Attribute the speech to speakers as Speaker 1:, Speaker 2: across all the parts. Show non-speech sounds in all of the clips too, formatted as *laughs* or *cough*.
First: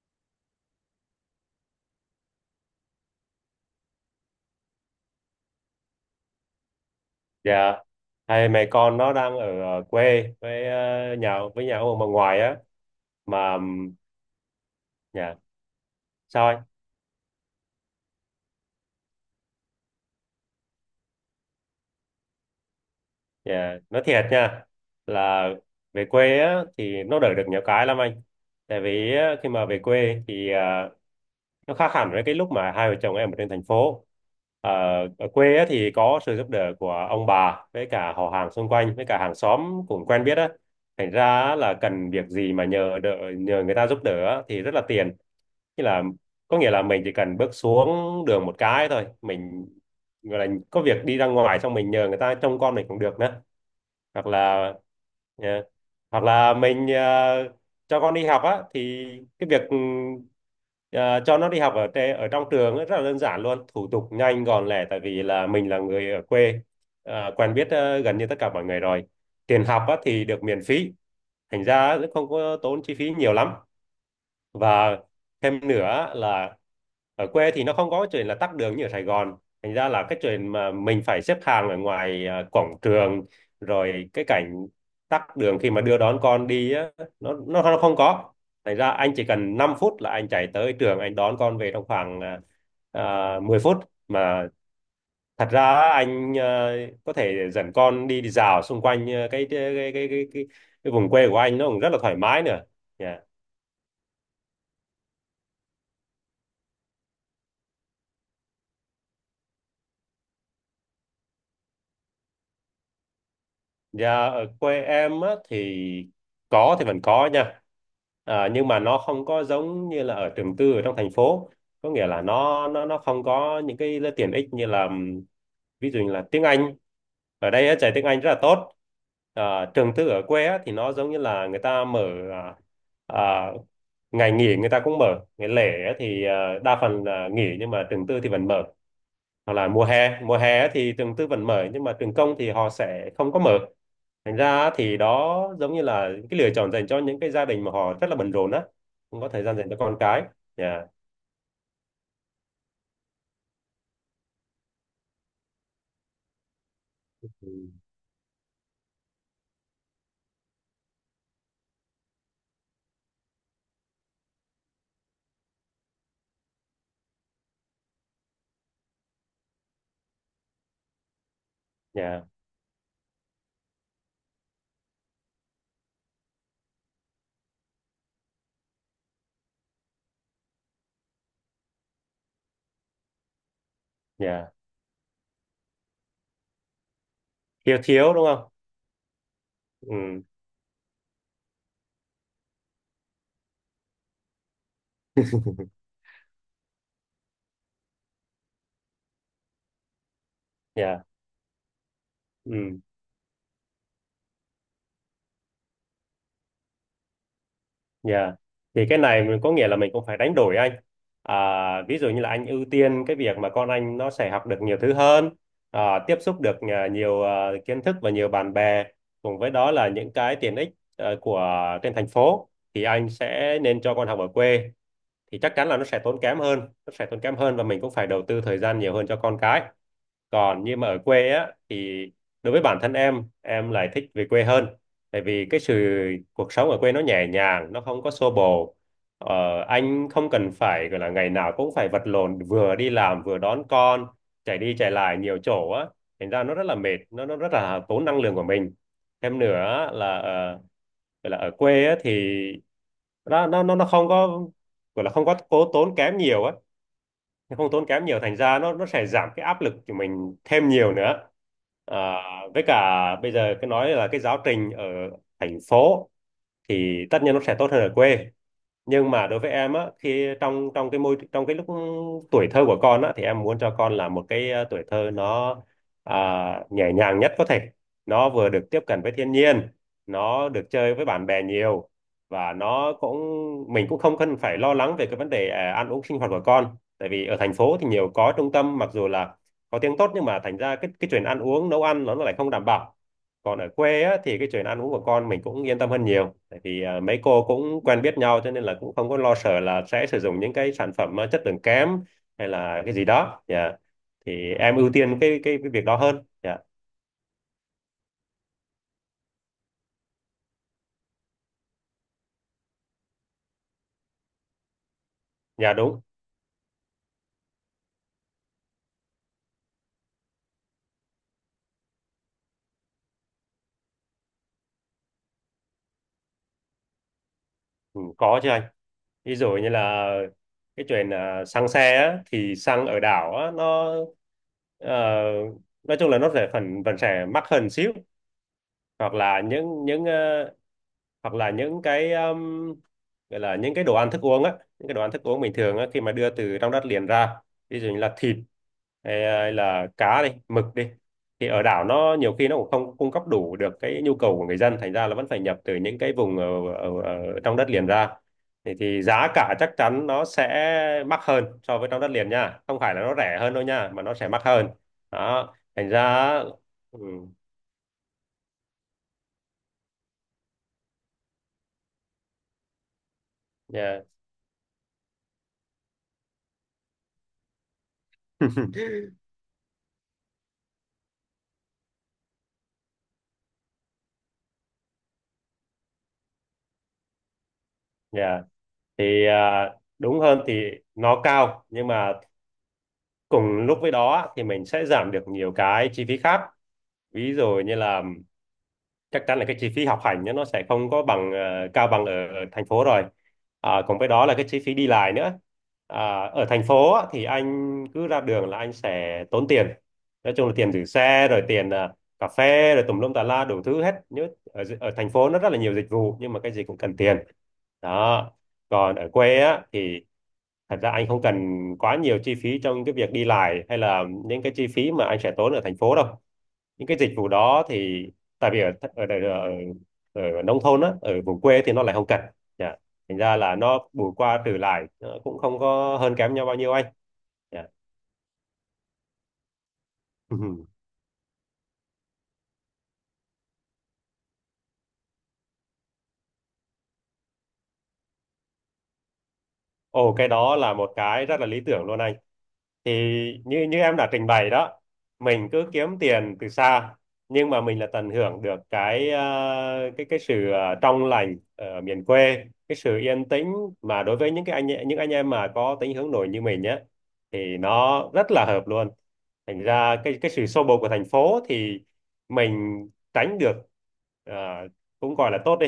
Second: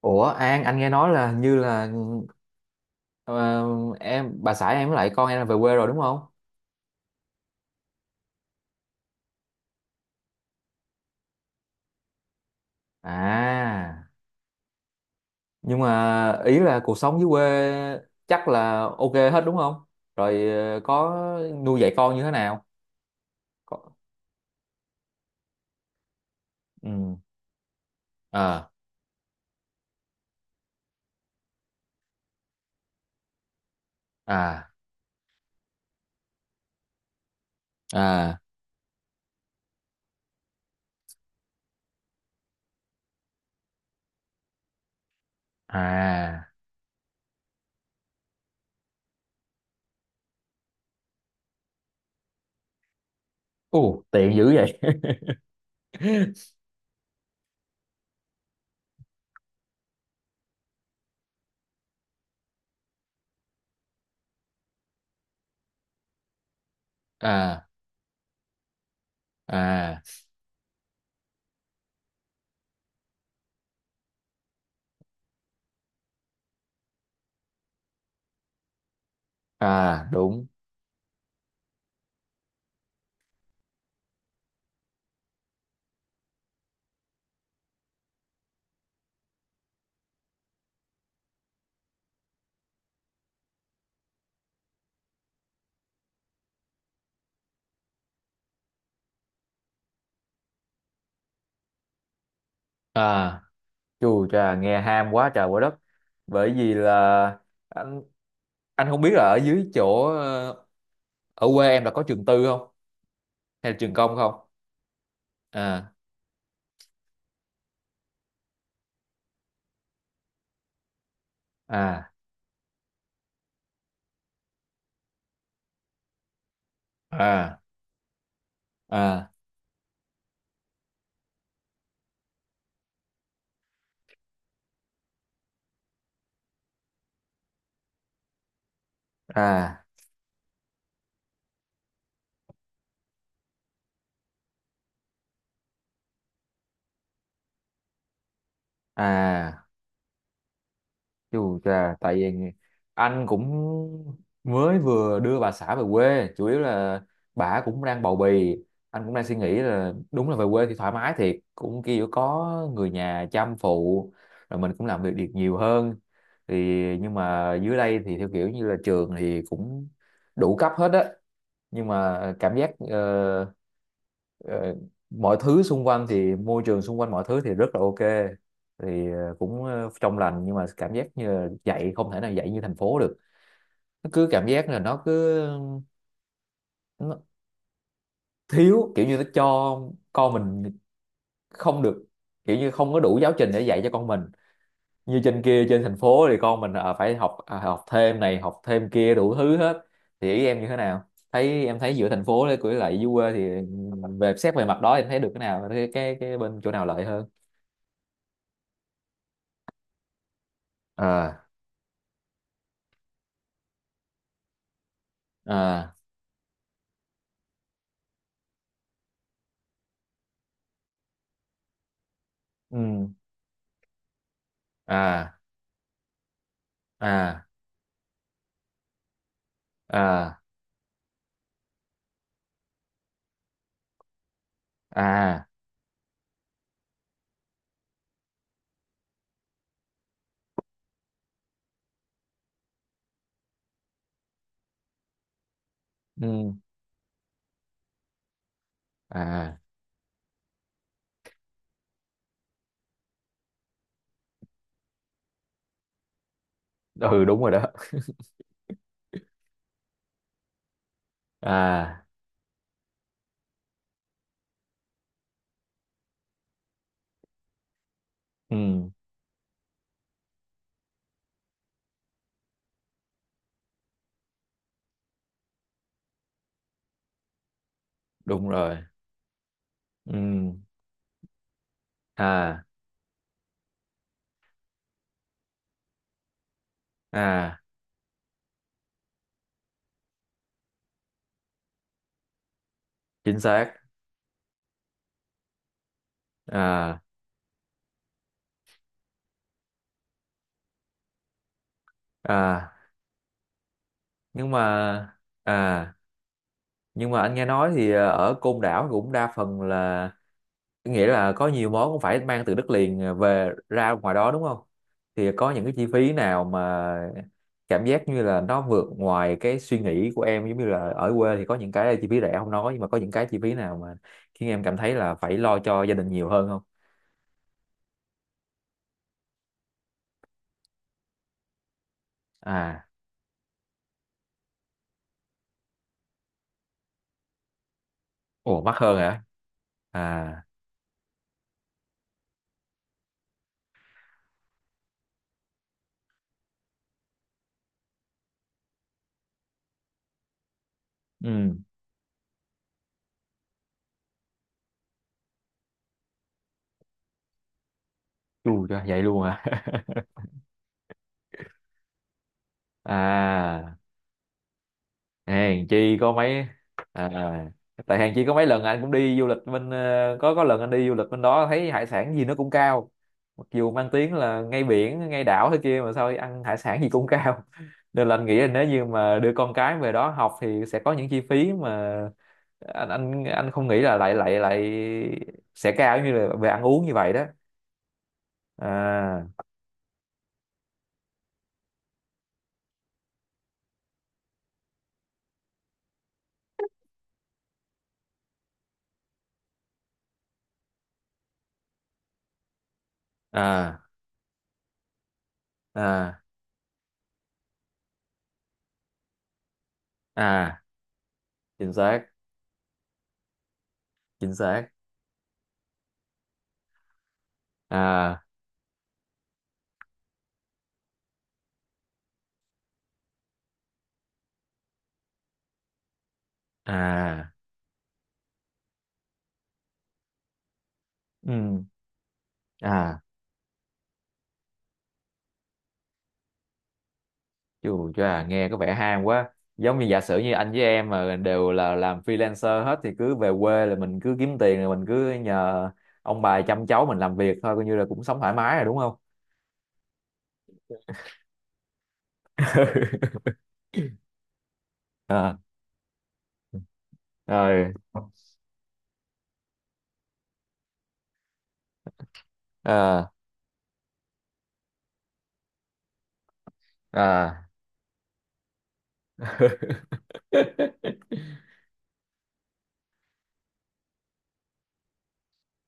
Speaker 1: Ủa An, anh nghe nói là như là ờ, bà xã em với lại con em là về quê rồi đúng không?
Speaker 2: Dạ, hai mẹ con nó đang ở quê với nhà với nhà ông bà ngoại á. Mà
Speaker 1: À,
Speaker 2: dạ
Speaker 1: nhưng mà
Speaker 2: sao
Speaker 1: ý
Speaker 2: anh.
Speaker 1: là cuộc sống dưới quê chắc là ok hết đúng không? Rồi có nuôi dạy con như thế nào? Có.
Speaker 2: Dạ, nói thiệt nha là về quê á, thì
Speaker 1: Ừ.
Speaker 2: nó đỡ được nhiều cái lắm anh.
Speaker 1: À,
Speaker 2: Tại vì á, khi mà về quê thì nó khác hẳn với cái lúc mà hai vợ chồng em ở trên thành phố.
Speaker 1: à,
Speaker 2: Ờ, Ở quê á, thì có sự giúp đỡ của ông bà với cả họ
Speaker 1: à,
Speaker 2: hàng xung quanh với cả hàng xóm cũng quen biết á. Thành ra á, là cần việc gì mà nhờ đỡ, nhờ người ta giúp đỡ á, thì rất là tiền. Như là
Speaker 1: à.
Speaker 2: có nghĩa là mình chỉ cần bước xuống đường một cái thôi, mình gọi là có việc đi ra ngoài xong mình nhờ người ta trông con mình cũng được nữa,
Speaker 1: Ồ,
Speaker 2: hoặc
Speaker 1: tiện dữ
Speaker 2: là
Speaker 1: vậy.
Speaker 2: ờ, hoặc là
Speaker 1: *laughs*
Speaker 2: mình cho con đi học á, thì cái việc ờ, cho nó đi học ở ở trong trường ấy rất là đơn giản, luôn thủ tục nhanh gọn lẹ, tại vì là mình là người ở quê, quen
Speaker 1: À,
Speaker 2: biết gần như tất cả mọi người rồi. Tiền học á
Speaker 1: à,
Speaker 2: thì được miễn phí, thành ra cũng không có tốn chi phí nhiều lắm. Và thêm nữa là ở quê thì nó không có chuyện là tắc đường như ở Sài Gòn, thành ra là
Speaker 1: à,
Speaker 2: cái
Speaker 1: đúng.
Speaker 2: chuyện mà mình phải xếp hàng ở ngoài cổng trường, rồi cái cảnh tắc đường khi mà đưa đón con đi á, nó không có. Thành ra anh chỉ cần 5 phút là anh chạy tới trường anh đón con về trong khoảng 10 phút. Mà thật ra á, anh có thể dẫn con đi, đi dạo xung quanh cái vùng quê của anh, nó cũng rất là thoải mái nữa. Dạ.
Speaker 1: À. Chù chà, nghe ham quá trời quá đất. Bởi vì là anh anh không biết là ở dưới chỗ ờ, ở quê em là có trường tư không hay là trường
Speaker 2: Dạ,
Speaker 1: công không?
Speaker 2: ở quê em á,
Speaker 1: À,
Speaker 2: thì có thì vẫn có nha. À, nhưng mà nó không có giống như là ở trường tư ở trong thành phố. Có nghĩa
Speaker 1: à,
Speaker 2: là nó không có những cái tiện ích như là ví dụ như là tiếng Anh. Ở
Speaker 1: à,
Speaker 2: đây á, dạy tiếng Anh rất là tốt.
Speaker 1: à,
Speaker 2: À, trường tư ở quê á, thì nó giống như là người ta mở, à, à, ngày nghỉ người ta cũng mở. Ngày lễ á, thì à, đa phần là nghỉ nhưng mà trường tư thì vẫn mở. Hoặc là
Speaker 1: à,
Speaker 2: mùa hè á, thì trường tư vẫn mở nhưng mà trường công thì họ sẽ không có mở, thành ra á, thì đó giống như là cái lựa chọn dành cho những cái gia đình mà họ rất là bận rộn á, không có thời gian
Speaker 1: à.
Speaker 2: dành cho con cái. Nhà
Speaker 1: Chù chà, tại vì anh cũng mới vừa đưa bà xã về quê, chủ yếu là bà cũng đang bầu bì, anh cũng đang suy nghĩ là đúng là về quê thì thoải mái thiệt, cũng kiểu có người nhà chăm phụ, rồi mình cũng làm việc được nhiều hơn. Thì nhưng mà dưới đây thì theo kiểu như là trường thì cũng đủ cấp hết á, nhưng mà
Speaker 2: nhà
Speaker 1: cảm giác ờ, mọi thứ xung quanh thì môi trường xung quanh mọi thứ thì rất là ok, thì cũng trong lành, nhưng mà cảm giác như là dạy không thể nào dạy như thành phố được, nó cứ cảm
Speaker 2: nhà
Speaker 1: giác là nó
Speaker 2: thiếu thiếu đúng không.
Speaker 1: thiếu, kiểu như nó cho
Speaker 2: Ừ.
Speaker 1: con mình không được, kiểu như không có đủ giáo trình để dạy cho con mình như trên kia trên thành phố thì con mình phải học, học thêm này học thêm kia đủ thứ hết. Thì ý em như thế nào,
Speaker 2: Nhà.
Speaker 1: thấy em thấy giữa thành phố với
Speaker 2: Ừ.
Speaker 1: lại dưới quê thì về xét về mặt đó em thấy được cái nào, cái bên chỗ nào lợi hơn?
Speaker 2: Nhà thì cái này mình có nghĩa là mình cũng phải đánh đổi anh. À,
Speaker 1: À,
Speaker 2: ví dụ như là anh ưu tiên cái việc mà con anh nó sẽ học được nhiều thứ hơn,
Speaker 1: à,
Speaker 2: à, tiếp xúc được nhiều kiến thức và nhiều bạn bè, cùng với đó là những cái tiện ích của trên thành phố, thì
Speaker 1: ừ,
Speaker 2: anh sẽ nên cho con học ở quê
Speaker 1: à,
Speaker 2: thì chắc chắn là nó sẽ tốn kém hơn. Nó sẽ tốn kém
Speaker 1: à,
Speaker 2: hơn và mình cũng phải đầu tư thời gian nhiều hơn cho con cái.
Speaker 1: à,
Speaker 2: Còn như mà ở quê á thì đối với bản thân em lại thích về quê hơn. Tại
Speaker 1: à,
Speaker 2: vì cái sự cuộc sống ở quê nó nhẹ nhàng, nó không có xô bồ. ờ, anh không cần phải gọi là ngày nào cũng phải vật lộn vừa đi làm vừa đón con, chạy đi chạy lại nhiều chỗ á, thành ra
Speaker 1: ừ,
Speaker 2: nó rất là mệt, nó rất là tốn năng lượng của mình. Thêm
Speaker 1: à,
Speaker 2: nữa là gọi là ở quê á thì nó không có, gọi là không có cố tốn kém nhiều á,
Speaker 1: ừ, đúng rồi đó.
Speaker 2: không tốn kém nhiều, thành ra nó sẽ giảm cái áp lực của mình thêm nhiều nữa.
Speaker 1: À,
Speaker 2: À, với cả bây giờ cái nói là cái giáo trình ở thành phố thì tất nhiên nó sẽ tốt hơn ở quê,
Speaker 1: ừ,
Speaker 2: nhưng mà đối với em á, khi trong trong cái môi, trong cái lúc tuổi thơ của con á, thì em muốn cho con là một cái tuổi thơ nó à, nhẹ nhàng nhất có thể. Nó
Speaker 1: đúng
Speaker 2: vừa được
Speaker 1: rồi.
Speaker 2: tiếp cận với thiên nhiên,
Speaker 1: Ừ,
Speaker 2: nó được chơi với bạn bè nhiều, và
Speaker 1: à,
Speaker 2: nó cũng, mình cũng không cần phải lo lắng về cái vấn đề ăn uống sinh hoạt của con. Tại vì ở thành
Speaker 1: à,
Speaker 2: phố thì nhiều có trung tâm, mặc dù là có tiếng tốt, nhưng mà thành ra cái chuyện ăn uống, nấu ăn nó lại không đảm bảo.
Speaker 1: chính
Speaker 2: Còn ở
Speaker 1: xác.
Speaker 2: quê á, thì cái chuyện ăn uống của con mình cũng yên tâm hơn nhiều, tại vì
Speaker 1: À,
Speaker 2: mấy cô cũng quen biết nhau, cho nên là cũng không có lo sợ là sẽ sử dụng những cái sản phẩm chất lượng kém hay
Speaker 1: à.
Speaker 2: là cái gì đó. Dạ,
Speaker 1: nhưng
Speaker 2: thì em ưu
Speaker 1: mà
Speaker 2: tiên cái việc
Speaker 1: à
Speaker 2: đó hơn. Dạ,
Speaker 1: nhưng mà anh nghe nói thì ở Côn Đảo cũng đa phần là, nghĩa là có nhiều món cũng phải mang từ đất liền, về ra ngoài đó đúng không? Thì có những
Speaker 2: dạ,
Speaker 1: cái chi
Speaker 2: đúng.
Speaker 1: phí nào mà cảm giác như là nó vượt ngoài cái suy nghĩ của em, giống như là ở quê thì có những cái chi phí rẻ không nói, nhưng mà có những cái chi phí nào mà khiến em cảm thấy là phải lo cho gia đình nhiều hơn không?
Speaker 2: Ừ, có chứ anh. Ví dụ như là cái chuyện xăng xe á, thì
Speaker 1: À.
Speaker 2: xăng ở đảo á, nó ờ, nói chung là nó sẽ phần phần sẽ mắc hơn xíu.
Speaker 1: Ủa, mắc hơn
Speaker 2: Hoặc
Speaker 1: hả?
Speaker 2: là
Speaker 1: À.
Speaker 2: hoặc là những cái gọi là những cái đồ ăn thức uống á, những cái đồ ăn thức uống bình thường á, khi mà đưa từ trong đất liền ra, ví dụ như là thịt hay, hay là cá đi, mực đi, thì
Speaker 1: Ừ.
Speaker 2: ở đảo nó nhiều khi nó cũng không cung cấp đủ được cái nhu cầu của người dân, thành ra là vẫn phải nhập từ những cái vùng ở trong đất liền ra,
Speaker 1: Chù cho
Speaker 2: thì
Speaker 1: vậy luôn
Speaker 2: giá
Speaker 1: hả?
Speaker 2: cả
Speaker 1: *laughs*
Speaker 2: chắc chắn nó sẽ mắc hơn so với trong đất liền nha, không phải là nó rẻ hơn đâu
Speaker 1: À.
Speaker 2: nha, mà nó sẽ mắc hơn đó,
Speaker 1: Hèn
Speaker 2: thành
Speaker 1: chi có
Speaker 2: ra
Speaker 1: mấy
Speaker 2: ừ,
Speaker 1: à, Tại hèn chi có mấy lần anh cũng đi du lịch bên có lần anh đi du lịch bên đó thấy hải sản gì nó cũng cao, mặc dù mang
Speaker 2: yeah.
Speaker 1: tiếng là ngay biển ngay đảo thế kia mà sao ăn hải sản gì cũng cao. *laughs* Nên là anh nghĩ là nếu như
Speaker 2: *laughs*
Speaker 1: mà đưa con cái về đó học thì sẽ có những chi phí mà anh không nghĩ là lại lại lại sẽ cao như là về ăn uống như vậy đó.
Speaker 2: Yeah. Thì
Speaker 1: À,
Speaker 2: đúng hơn thì nó cao, nhưng mà cùng lúc với đó thì mình sẽ giảm được nhiều cái chi phí khác. Ví dụ như là chắc chắn là cái chi phí học hành nhá, nó sẽ không có bằng cao bằng ở thành phố rồi. À,
Speaker 1: à,
Speaker 2: cùng với đó là cái chi phí đi lại nữa.
Speaker 1: à,
Speaker 2: À, ở thành phố á, thì anh cứ ra đường là anh sẽ tốn tiền, nói chung là
Speaker 1: à,
Speaker 2: tiền giữ xe, rồi tiền
Speaker 1: chính xác.
Speaker 2: cà phê, rồi tùm lum tà la đủ thứ hết, nhớ
Speaker 1: Chính xác.
Speaker 2: ở thành phố nó rất là nhiều dịch vụ, nhưng mà cái gì cũng cần tiền
Speaker 1: À,
Speaker 2: đó. Còn ở quê á thì thật ra anh không cần quá nhiều chi phí trong cái việc đi lại hay là những cái chi phí mà anh sẽ tốn ở thành phố đâu, những cái dịch vụ
Speaker 1: à,
Speaker 2: đó thì tại vì ở nông thôn á, ở vùng quê
Speaker 1: ừ,
Speaker 2: thì nó lại không cần. Dạ,
Speaker 1: à.
Speaker 2: thành ra là nó bù qua trừ lại nó cũng không có hơn kém nhau bao nhiêu anh. Dạ.
Speaker 1: Chù chà, nghe có vẻ ham quá. Giống như giả sử như anh với
Speaker 2: *laughs*
Speaker 1: em mà đều là làm freelancer hết thì cứ về quê là mình cứ kiếm tiền, rồi mình cứ nhờ ông bà chăm cháu, mình làm việc thôi, coi như là cũng sống thoải mái rồi đúng không?
Speaker 2: Ồ, cái đó là một cái rất là lý tưởng luôn anh. Thì như như em đã trình bày đó,
Speaker 1: *laughs* À,
Speaker 2: mình cứ kiếm tiền từ xa, nhưng mà
Speaker 1: rồi.
Speaker 2: mình là tận hưởng được cái cái cái sự trong lành ở miền quê, cái sự
Speaker 1: À,
Speaker 2: yên tĩnh, mà đối với những cái anh, những anh em mà có tính hướng nội như mình nhé,
Speaker 1: à.
Speaker 2: thì nó rất là hợp luôn. Thành ra cái sự xô bồ của thành
Speaker 1: *laughs*
Speaker 2: phố thì mình tránh được, ờ, cũng gọi là tốt đi.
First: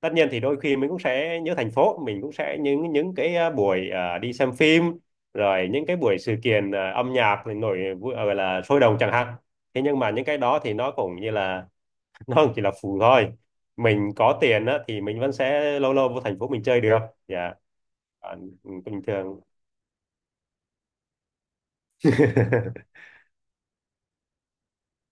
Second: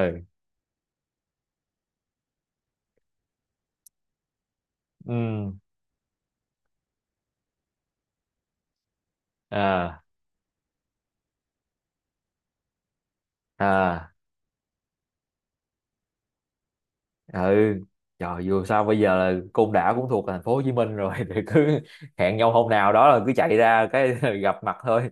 Speaker 2: Tất nhiên thì đôi khi mình cũng sẽ nhớ thành phố, mình cũng sẽ những cái buổi đi xem phim,
Speaker 1: ừ,
Speaker 2: rồi những cái buổi sự kiện âm nhạc thì gọi là sôi động chẳng hạn. Thế nhưng
Speaker 1: à,
Speaker 2: mà những cái đó thì nó cũng như là *laughs* nó cũng chỉ là phụ thôi. Mình
Speaker 1: à.
Speaker 2: có tiền á, thì mình vẫn sẽ lâu lâu vô thành phố mình chơi được.
Speaker 1: *laughs*
Speaker 2: Dạ.
Speaker 1: Ừ. Trời,
Speaker 2: Còn
Speaker 1: dù sao bây
Speaker 2: bình
Speaker 1: giờ
Speaker 2: thường.
Speaker 1: là Côn Đảo cũng thuộc thành phố Hồ Chí Minh rồi. *laughs* Thì cứ hẹn nhau hôm nào
Speaker 2: *laughs*
Speaker 1: đó là cứ chạy ra cái *laughs* gặp mặt thôi.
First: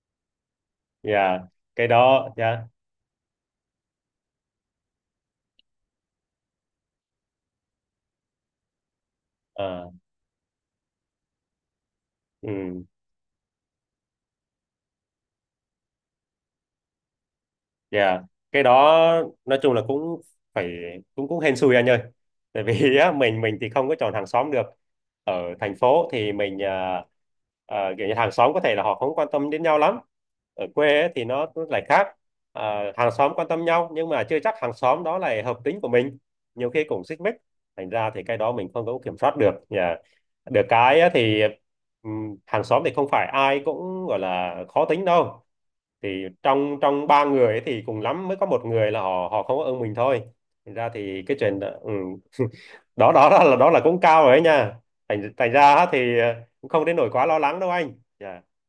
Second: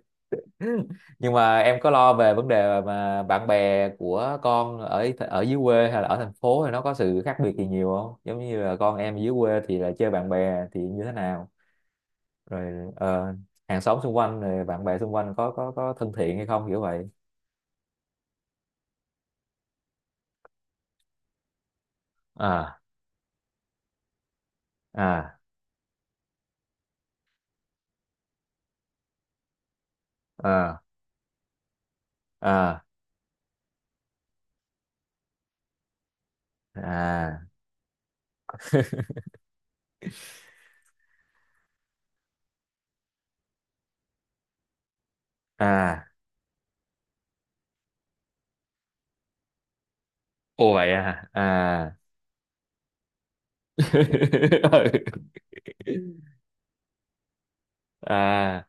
Speaker 1: Nhưng
Speaker 2: Dạ
Speaker 1: mà em
Speaker 2: cái
Speaker 1: có lo
Speaker 2: đó
Speaker 1: về vấn
Speaker 2: dạ.
Speaker 1: đề mà bạn bè của con ở ở dưới quê hay là ở thành phố thì nó có sự khác biệt gì nhiều không? Giống như là con em dưới quê thì là
Speaker 2: Ờ,
Speaker 1: chơi bạn bè thì như thế nào?
Speaker 2: ừ.
Speaker 1: Rồi hàng xóm xung quanh, rồi bạn bè xung quanh có thân thiện hay không, kiểu vậy?
Speaker 2: Dạ, cái đó nói chung là cũng phải, cũng cũng hên xui anh ơi. Tại
Speaker 1: À,
Speaker 2: vì *laughs* á, mình thì không có chọn hàng xóm được.
Speaker 1: à,
Speaker 2: Ở thành phố thì mình kiểu như hàng xóm có thể là họ không quan tâm đến nhau lắm. Ở
Speaker 1: à,
Speaker 2: quê ấy, thì nó lại khác.
Speaker 1: à,
Speaker 2: À, hàng xóm quan tâm nhau nhưng mà chưa chắc hàng xóm đó là hợp tính của mình. Nhiều khi cũng xích mích.
Speaker 1: à,
Speaker 2: Thành ra thì cái đó mình không có kiểm soát được. Dạ. Được cái á, thì hàng xóm thì không phải ai cũng gọi là khó tính đâu,
Speaker 1: à.
Speaker 2: thì trong trong ba người ấy thì cùng lắm mới có một người là họ họ không có ưng mình thôi,
Speaker 1: Ồ,
Speaker 2: thành ra
Speaker 1: vậy
Speaker 2: thì
Speaker 1: à?
Speaker 2: cái chuyện đó, ừ.
Speaker 1: À.
Speaker 2: *laughs* Đó, đó, đó là, đó là cũng cao rồi ấy nha.
Speaker 1: *laughs*
Speaker 2: Thành thành ra á thì
Speaker 1: Ừ.
Speaker 2: cũng không đến nỗi quá lo lắng đâu anh. Dạ.
Speaker 1: À.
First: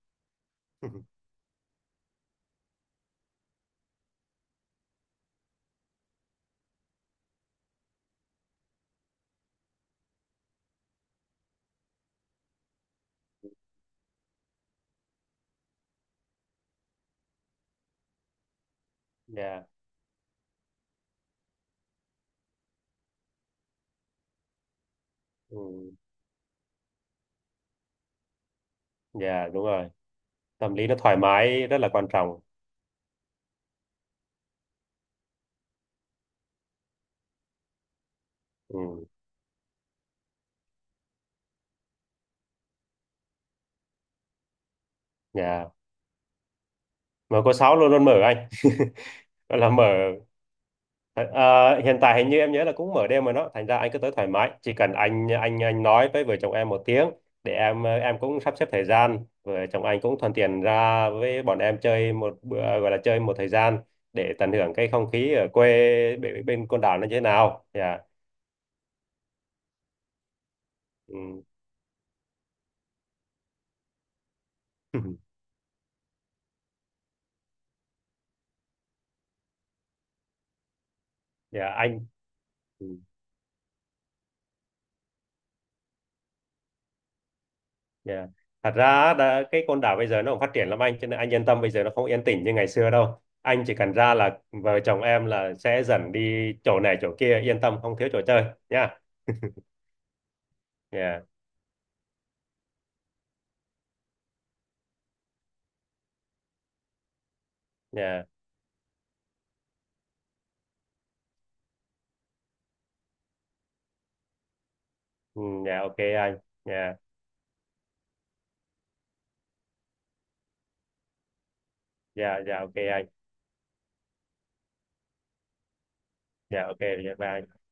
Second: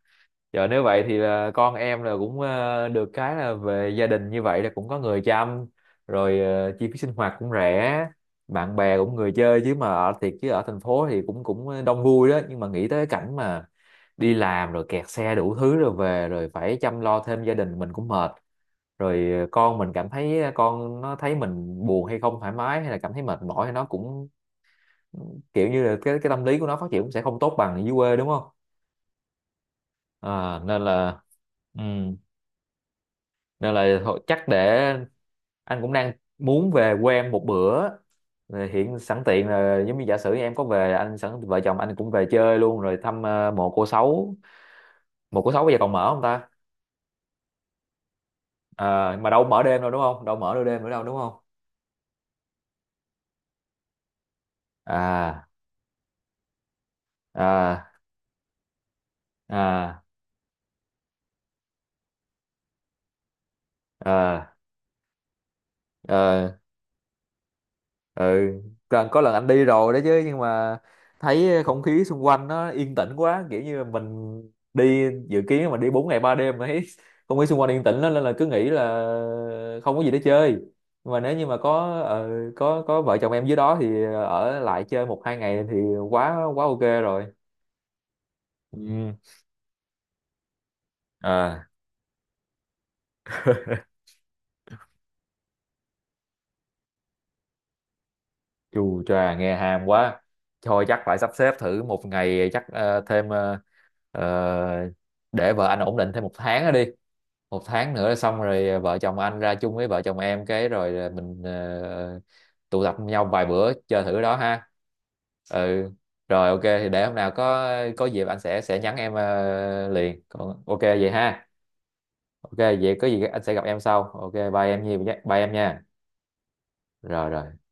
Speaker 1: Giờ nếu vậy
Speaker 2: *laughs*
Speaker 1: thì là con em là cũng được cái là về gia đình như vậy là cũng có người chăm, rồi chi phí sinh hoạt cũng rẻ, bạn bè cũng người chơi chứ. Mà ở thiệt chứ, ở thành phố thì cũng cũng đông vui đó, nhưng mà nghĩ tới cảnh mà đi làm rồi kẹt xe đủ thứ rồi về rồi phải chăm lo thêm gia đình mình cũng mệt, rồi
Speaker 2: Dạ.
Speaker 1: con mình cảm thấy, con nó thấy mình buồn hay không thoải mái hay là cảm thấy mệt mỏi thì nó cũng
Speaker 2: Ừ.
Speaker 1: kiểu như là cái tâm lý của nó phát triển cũng sẽ không tốt bằng ở dưới quê đúng không?
Speaker 2: Dạ, đúng rồi.
Speaker 1: À,
Speaker 2: Tâm
Speaker 1: nên
Speaker 2: lý nó thoải
Speaker 1: là,
Speaker 2: mái rất
Speaker 1: ừ,
Speaker 2: là quan trọng.
Speaker 1: nên là thôi, chắc để anh cũng đang muốn về quê em một bữa. Rồi hiện
Speaker 2: Ừ.
Speaker 1: sẵn tiện là, giống như giả sử em có về, anh sẵn vợ chồng anh cũng về chơi luôn rồi thăm mộ cô Sáu. Mộ cô Sáu
Speaker 2: Dạ,
Speaker 1: bây giờ còn mở không ta?
Speaker 2: mở. Có sáu luôn luôn mở anh. *laughs*
Speaker 1: À, mà đâu
Speaker 2: Gọi
Speaker 1: mở
Speaker 2: là
Speaker 1: đêm
Speaker 2: mở.
Speaker 1: đâu đúng không? Đâu mở đâu đêm nữa đâu đúng
Speaker 2: Ờ,
Speaker 1: không?
Speaker 2: ờ, hiện tại hình như em nhớ là cũng mở đêm mà nó, thành ra anh cứ tới thoải mái, chỉ cần anh
Speaker 1: À,
Speaker 2: anh anh nói với vợ chồng em một tiếng để em
Speaker 1: à,
Speaker 2: em cũng sắp xếp thời gian vợ chồng anh
Speaker 1: à,
Speaker 2: cũng thuận tiện ra với bọn em chơi một bữa, gọi là chơi một thời gian, để tận
Speaker 1: à,
Speaker 2: hưởng cái không khí ở quê bên,
Speaker 1: à.
Speaker 2: bên Côn Đảo nó như thế nào. Dạ.
Speaker 1: Ừ. Có lần anh đi rồi đấy chứ, nhưng mà
Speaker 2: Ừ.
Speaker 1: thấy không khí xung quanh nó yên tĩnh quá, kiểu như mình đi
Speaker 2: *laughs*
Speaker 1: dự kiến mà đi 4 ngày 3 đêm mà thấy *laughs* không khí xung quanh yên tĩnh lắm, nên là cứ nghĩ là không có gì để chơi. Nhưng mà nếu như mà
Speaker 2: Dạ anh.
Speaker 1: có
Speaker 2: Ừ.
Speaker 1: có vợ chồng em dưới đó thì ở lại chơi một hai ngày thì quá quá ok rồi.
Speaker 2: Yeah. Thật ra
Speaker 1: Ừ.
Speaker 2: đã, cái con đảo bây giờ nó cũng phát triển lắm anh, cho nên anh yên tâm,
Speaker 1: À.
Speaker 2: bây giờ nó không yên tĩnh như ngày xưa đâu, anh chỉ cần
Speaker 1: *laughs*
Speaker 2: ra là vợ chồng em là sẽ dần đi chỗ này chỗ kia, yên tâm không thiếu chỗ chơi nha. Yeah.
Speaker 1: Chù chà, nghe ham quá. Thôi chắc phải
Speaker 2: Yeah.
Speaker 1: sắp xếp thử một ngày, chắc ờ, để vợ anh ổn định thêm một tháng nữa đi, một tháng nữa là
Speaker 2: Yeah.
Speaker 1: xong rồi. Ờ, vợ chồng anh ra chung với vợ chồng em cái rồi là mình tụ tập nhau vài bữa chơi thử đó ha.
Speaker 2: Ừ, yeah,
Speaker 1: Ừ.
Speaker 2: ok anh.
Speaker 1: Rồi ok thì
Speaker 2: Yeah.
Speaker 1: để hôm nào có dịp anh sẽ nhắn em liền, còn ok vậy ha?
Speaker 2: Yeah,
Speaker 1: Ok
Speaker 2: yeah, ok
Speaker 1: vậy có
Speaker 2: anh.
Speaker 1: gì anh sẽ gặp em sau. Ok, bye em Nhi, bye em nha.
Speaker 2: Yeah, ok. Yeah,
Speaker 1: Rồi,
Speaker 2: bye
Speaker 1: rồi.
Speaker 2: anh.